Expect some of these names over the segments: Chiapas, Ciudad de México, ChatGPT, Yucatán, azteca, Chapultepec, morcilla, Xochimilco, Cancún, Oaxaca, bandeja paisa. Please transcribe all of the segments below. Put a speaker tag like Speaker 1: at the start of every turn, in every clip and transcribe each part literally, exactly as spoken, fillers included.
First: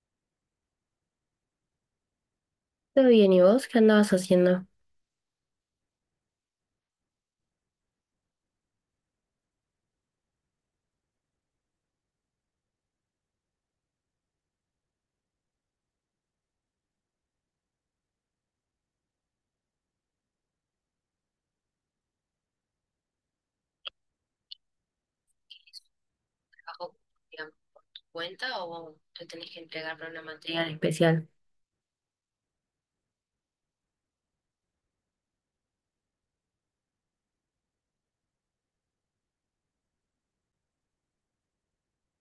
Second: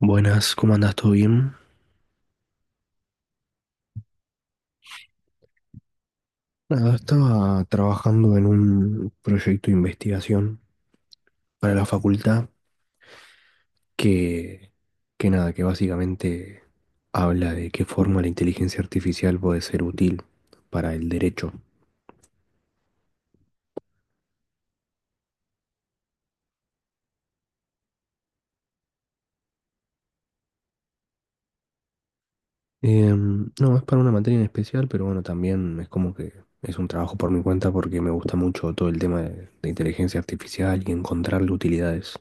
Speaker 1: Buenas, ¿cómo andas? ¿Todo bien?
Speaker 2: Todo bien, ¿y vos qué andabas haciendo?
Speaker 1: Nada, estaba trabajando en un proyecto de investigación para la facultad que, que nada, que básicamente habla de qué forma la inteligencia artificial puede ser útil para el derecho.
Speaker 2: ¿Bajo, digamos, cuenta o te tenés que entregar para una materia en especial? Especial.
Speaker 1: Em, no, es para una materia en especial, pero bueno, también es como que es un trabajo por mi cuenta porque me gusta mucho todo el tema de, de inteligencia artificial y encontrarle utilidades.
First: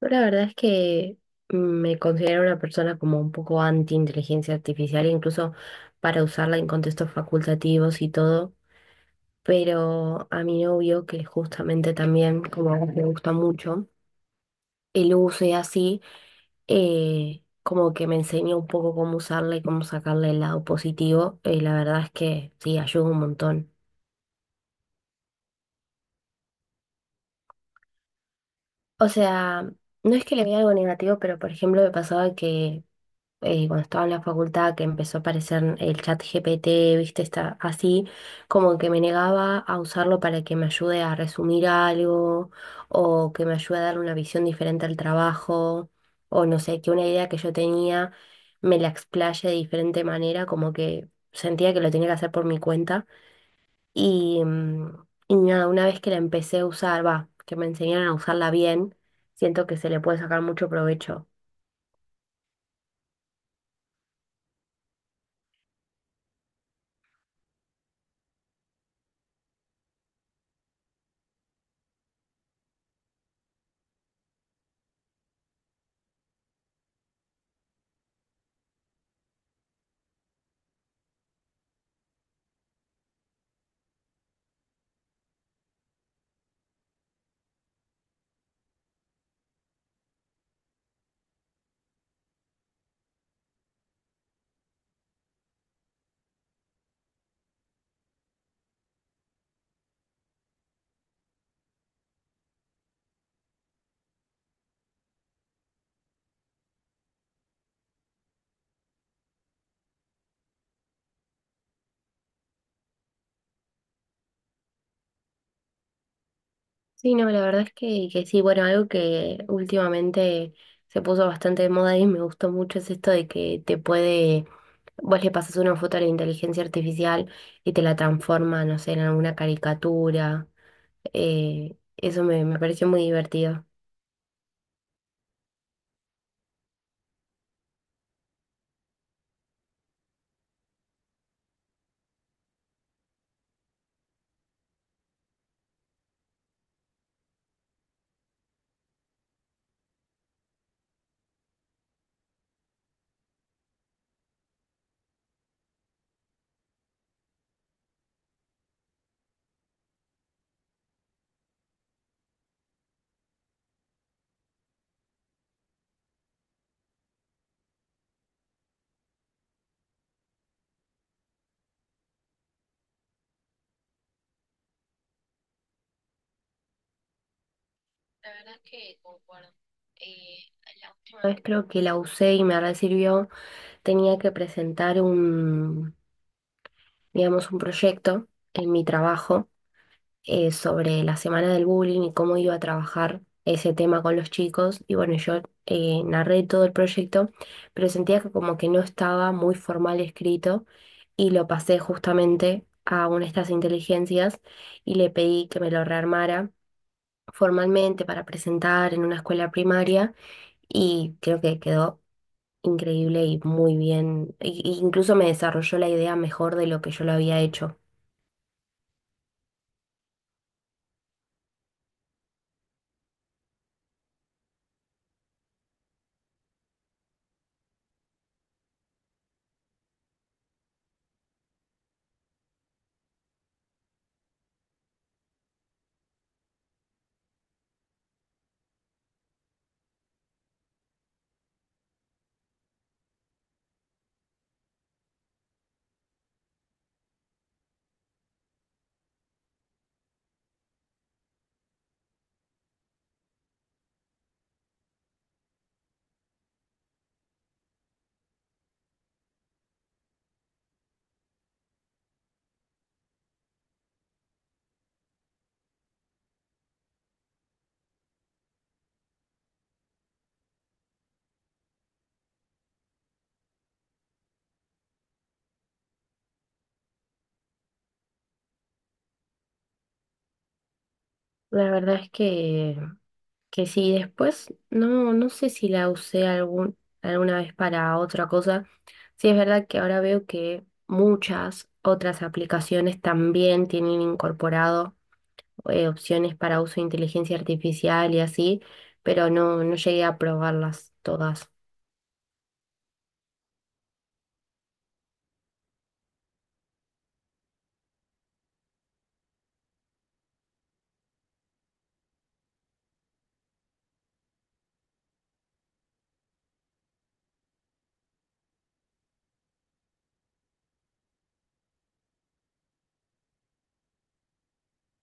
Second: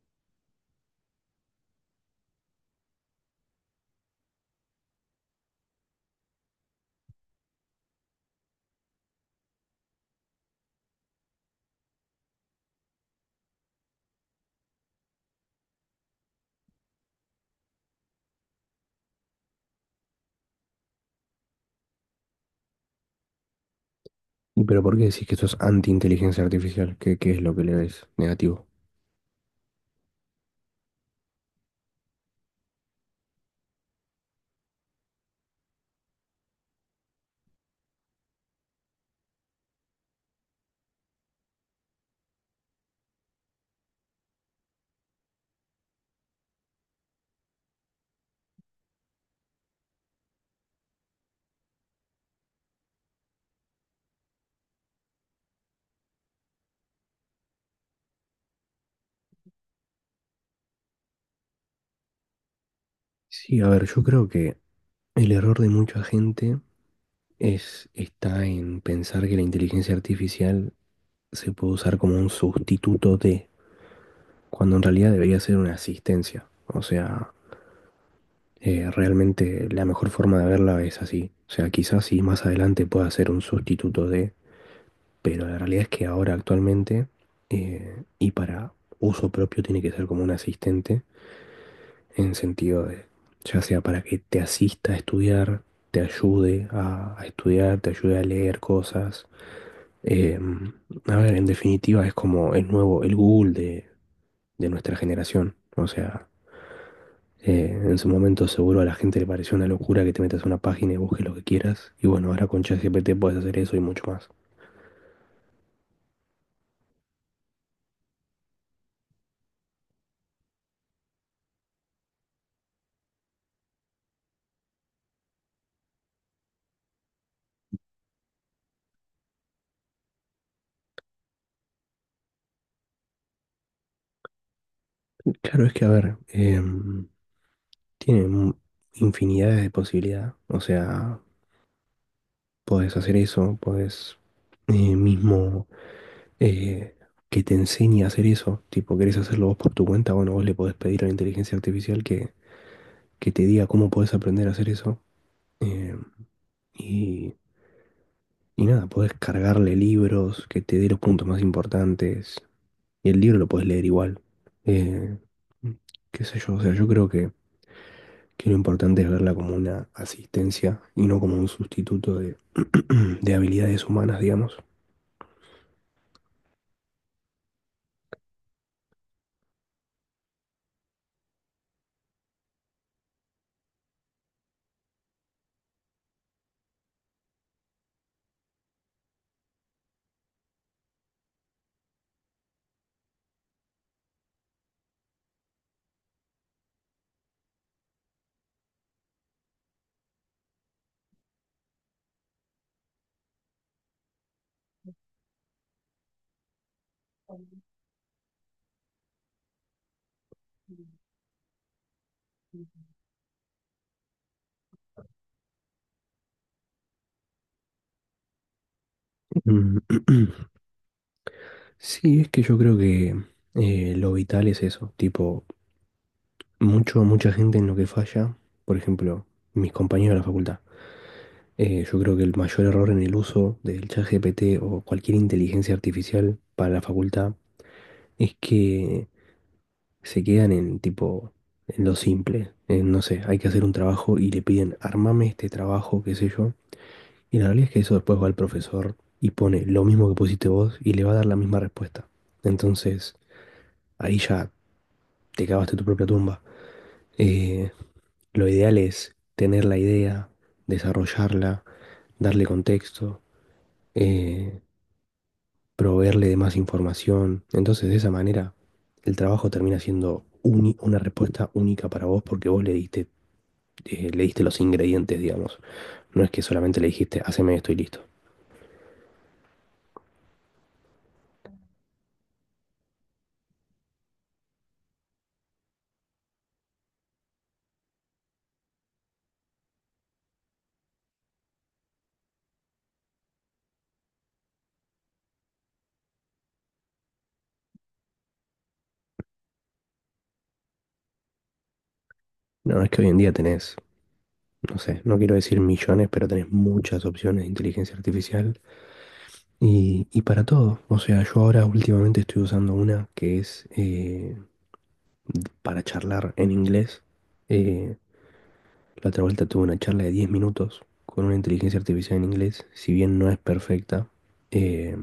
Speaker 2: Yo la verdad es que me considero una persona como un poco anti-inteligencia artificial, incluso para usarla en contextos facultativos y todo, pero a mi novio, que justamente también como a él le gusta mucho, el uso y así, eh, como que me enseña un poco cómo usarla y cómo sacarle el lado positivo, y la verdad es que sí, ayuda un montón.
Speaker 1: ¿Y pero por qué decís que esto es anti-inteligencia artificial? ¿Qué, qué es lo que le ves negativo?
Speaker 2: O sea, no es que le vea algo negativo, pero por ejemplo me pasaba que eh, cuando estaba en la facultad que empezó a aparecer el chat G P T, viste, está así, como que me negaba a usarlo para que me ayude a resumir algo o que me ayude a dar una visión diferente al trabajo o no sé, que una idea que yo tenía me la explaye de diferente manera, como que sentía que lo tenía que hacer por mi cuenta. Y, mm, y nada, una vez que la empecé a usar, va, que me enseñaron a usarla bien, siento que se le puede sacar mucho provecho.
Speaker 1: Sí, a ver, yo creo que el error de mucha gente es, está en pensar que la inteligencia artificial se puede usar como un sustituto de, cuando en realidad debería ser una asistencia. O sea, eh, realmente la mejor forma de verla es así. O sea, quizás sí más adelante pueda ser un sustituto de, pero la realidad es que ahora actualmente eh, y para uso propio tiene que ser como un asistente en sentido de, ya sea para que te asista a estudiar, te ayude a, a estudiar, te ayude a leer cosas. Eh, a ver, en definitiva es como el nuevo, el Google de, de nuestra generación. O sea, eh, en su momento seguro a la gente le pareció una locura que te metas a una página y busques lo que quieras. Y bueno, ahora con ChatGPT puedes hacer eso y mucho más.
Speaker 2: Sí, no, la verdad es que, que sí, bueno, algo que últimamente se puso bastante de moda y me gustó mucho es esto de que te puede, vos le pasas una foto a la inteligencia artificial y te la transforma, no sé, en alguna caricatura. Eh, eso me, me pareció muy divertido.
Speaker 1: Claro, es que a ver, em, tiene mu- infinidades de posibilidades. O sea, podés hacer eso, podés eh, mismo eh, que te enseñe a hacer eso. Tipo, querés hacerlo vos por tu cuenta, bueno, vos le podés pedir a la inteligencia artificial que, que te diga cómo podés aprender a hacer eso. eh, y, y nada, podés cargarle libros, que te dé los puntos más importantes. Y el libro lo podés leer igual. Eh, Qué sé yo, o sea, yo creo que, que lo importante es verla como una asistencia y no como un sustituto de, de habilidades humanas, digamos.
Speaker 2: Y una vez creo que la usé y me sirvió, tenía que presentar un, digamos, un proyecto en mi trabajo, eh, sobre la semana del bullying y cómo iba a trabajar ese tema con los chicos. Y bueno, yo eh, narré todo el proyecto, pero sentía que como que no estaba muy formal escrito y lo pasé justamente a una de estas inteligencias y le pedí que me lo rearmara formalmente para presentar en una escuela primaria y creo que quedó increíble y muy bien. E- e incluso me desarrolló la idea mejor de lo que yo lo había hecho.
Speaker 1: Mm. Sí, es que yo creo que eh, lo vital es eso, tipo, Mucho, mucha gente en lo que falla, por ejemplo, mis compañeros de la facultad. Eh, yo creo que el mayor error en el uso del ChatGPT o cualquier inteligencia artificial para la facultad es que se quedan en tipo, en lo simple. En, no sé, hay que hacer un trabajo y le piden, armame este trabajo, qué sé yo. Y la realidad es que eso después va al profesor y pone lo mismo que pusiste vos y le va a dar la misma respuesta. Entonces, ahí ya te cavaste tu propia tumba. Eh, Lo ideal es tener la idea, desarrollarla, darle contexto, eh, proveerle de más información. Entonces, de esa manera, el trabajo termina siendo uni- una respuesta única para vos porque vos le diste, eh, le diste los ingredientes, digamos. No es que solamente le dijiste, haceme esto y listo.
Speaker 2: La verdad es que, que sí, después no, no sé si la usé algún, alguna vez para otra cosa. Sí, es verdad que ahora veo que muchas otras aplicaciones también tienen incorporado eh, opciones para uso de inteligencia artificial y así, pero no, no llegué a probarlas todas.
Speaker 1: No, es que hoy en día tenés, no sé, no quiero decir millones, pero tenés muchas opciones de inteligencia artificial y, y para todo. O sea, yo ahora últimamente estoy usando una que es... eh, para charlar en inglés. Eh, la otra vuelta tuve una charla de diez minutos con una inteligencia artificial en inglés. Si bien no es perfecta, eh,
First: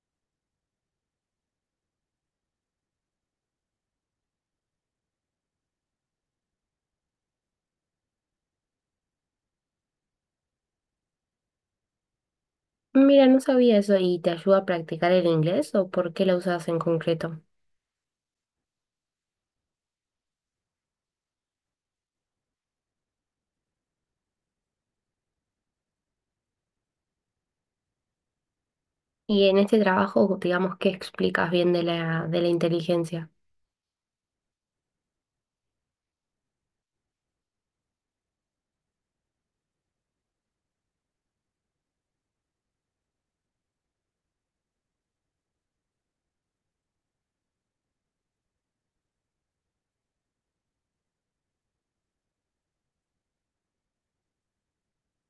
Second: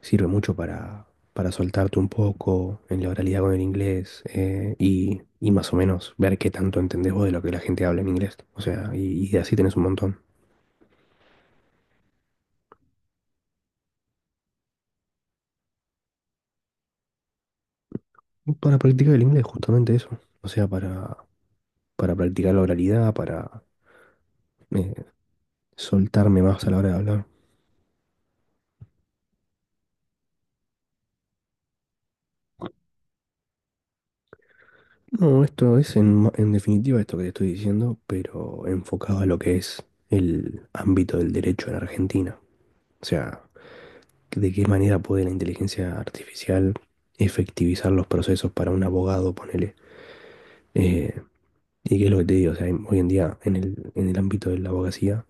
Speaker 1: sirve mucho para, para soltarte un poco en la oralidad con el inglés eh, y, y más o menos ver qué tanto entendés vos de lo que la gente habla en inglés. O sea, y, y así tenés un montón.
Speaker 2: Mira, no sabía eso, ¿y te ayuda a practicar el inglés o por qué la usas en concreto?
Speaker 1: Para practicar el inglés, justamente eso. O sea, para, para practicar la oralidad, para eh, soltarme más a la hora de hablar.
Speaker 2: Y en este trabajo, digamos, ¿qué explicas bien de la, de la inteligencia?
Speaker 1: No, esto es en, ma- en definitiva esto que te estoy diciendo, pero enfocado a lo que es el ámbito del derecho en Argentina. O sea, de qué manera puede la inteligencia artificial efectivizar los procesos para un abogado, ponele. Eh, y qué es lo que te digo, o sea, en- hoy en día en el, en el ámbito de la abogacía,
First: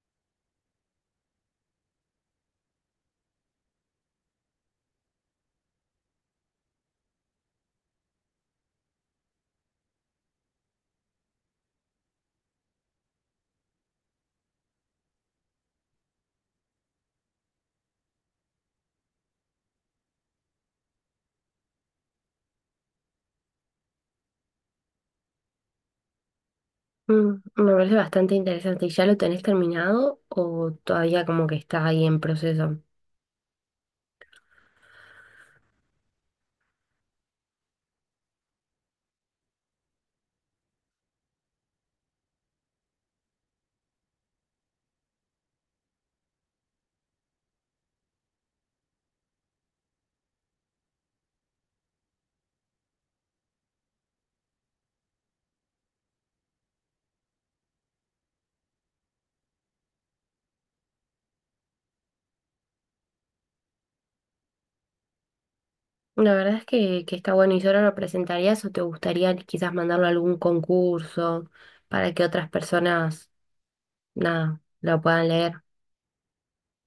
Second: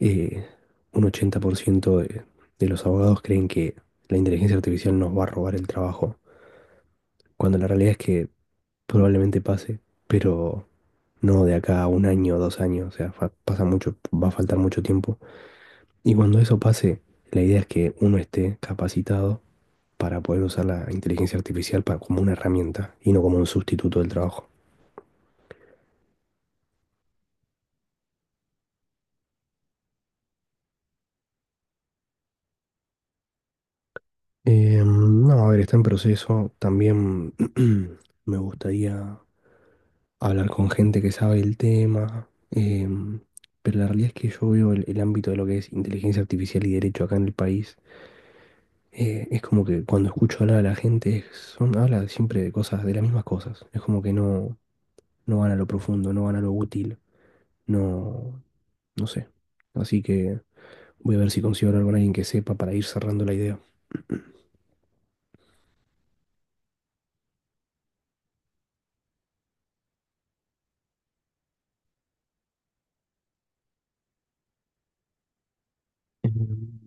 Speaker 1: eh, un ochenta por ciento de, de los abogados creen que la inteligencia artificial nos va a robar el trabajo, cuando la realidad es que probablemente pase, pero... no de acá a un año, dos años, o sea, fa- pasa mucho, va a faltar mucho tiempo. Y cuando eso pase, la idea es que uno esté capacitado para poder usar la inteligencia artificial para, como una herramienta y no como un sustituto del trabajo.
Speaker 2: Mm, me parece bastante interesante. ¿Y ya lo tenés terminado o todavía como que está ahí en proceso?
Speaker 1: Eh, no, a ver, está en proceso. También me gustaría hablar con gente que sabe el tema, eh, pero la realidad es que yo veo el, el ámbito de lo que es inteligencia artificial y derecho acá en el país. Eh, es como que cuando escucho hablar a la gente, es- son, habla siempre de cosas, de las mismas cosas. Es como que no, no van a lo profundo, no van a lo útil, no, no sé. Así que voy a ver si consigo hablar con alguien que sepa para ir cerrando la idea.
Speaker 2: La verdad es que, que está bueno. ¿Y solo lo presentarías o te gustaría quizás mandarlo a algún concurso para que otras personas, nada, lo puedan leer?
Speaker 1: Em,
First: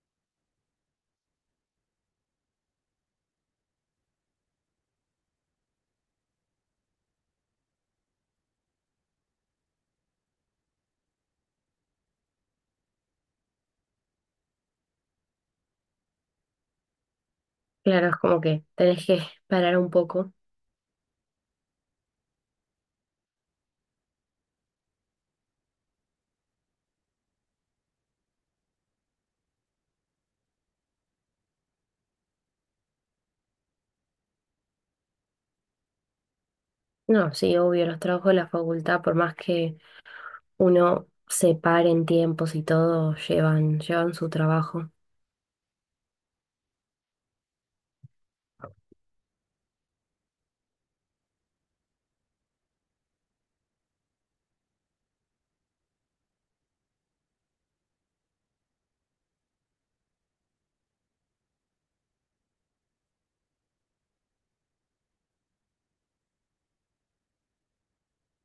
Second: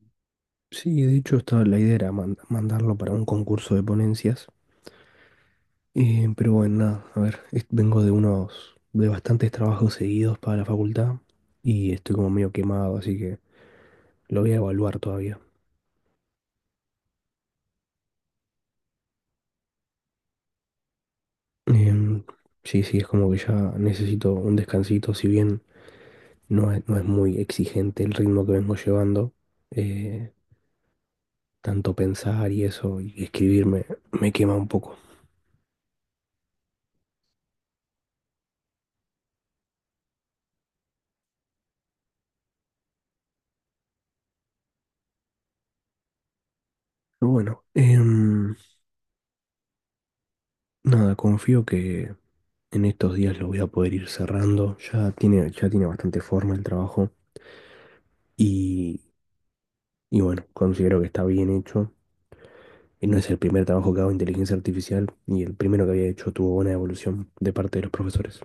Speaker 1: Sí, de hecho, estaba, la idea era man- mandarlo para un concurso de ponencias. Eh, pero bueno, nada, a ver, es- vengo de unos, de bastantes trabajos seguidos para la facultad y estoy como medio quemado, así que lo voy a evaluar todavía.
Speaker 2: Claro, es como que tenés que parar un poco.
Speaker 1: Em, sí, sí, es como que ya necesito un descansito, si bien no es, no es muy exigente el ritmo que vengo llevando, eh, tanto pensar y eso y escribir me, me quema un poco.
Speaker 2: No, sí, obvio, los trabajos de la facultad, por más que uno se pare en tiempos y todo, llevan, llevan su trabajo.
Speaker 1: Pero bueno, em, nada, confío que en estos días lo voy a poder ir cerrando, ya tiene, ya tiene bastante forma el trabajo y, y bueno, considero que está bien hecho. Y no es el primer trabajo que hago de inteligencia artificial y el primero que había hecho tuvo buena evolución de parte de los profesores.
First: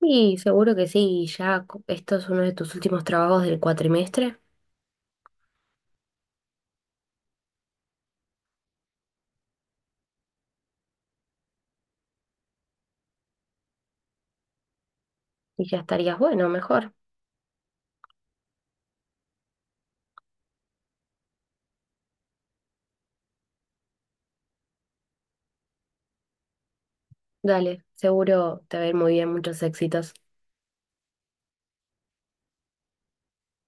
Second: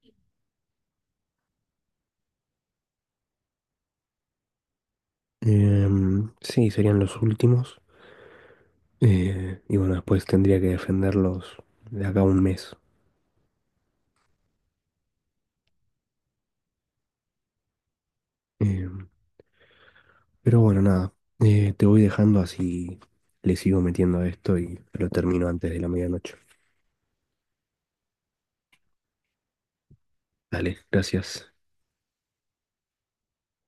Speaker 2: Y seguro que sí, ya co- esto es uno de tus últimos trabajos del cuatrimestre.
Speaker 1: Em, sí, serían los últimos. Eh, y bueno, después tendría que defenderlos de acá a un mes.
Speaker 2: Y ya estarías bueno, mejor.
Speaker 1: Em, pero bueno, nada. Eh, te voy dejando así le sigo metiendo a esto y lo termino antes de la medianoche.
Speaker 2: Dale, seguro te va a ir muy bien, muchos éxitos.
Speaker 1: Dale, gracias.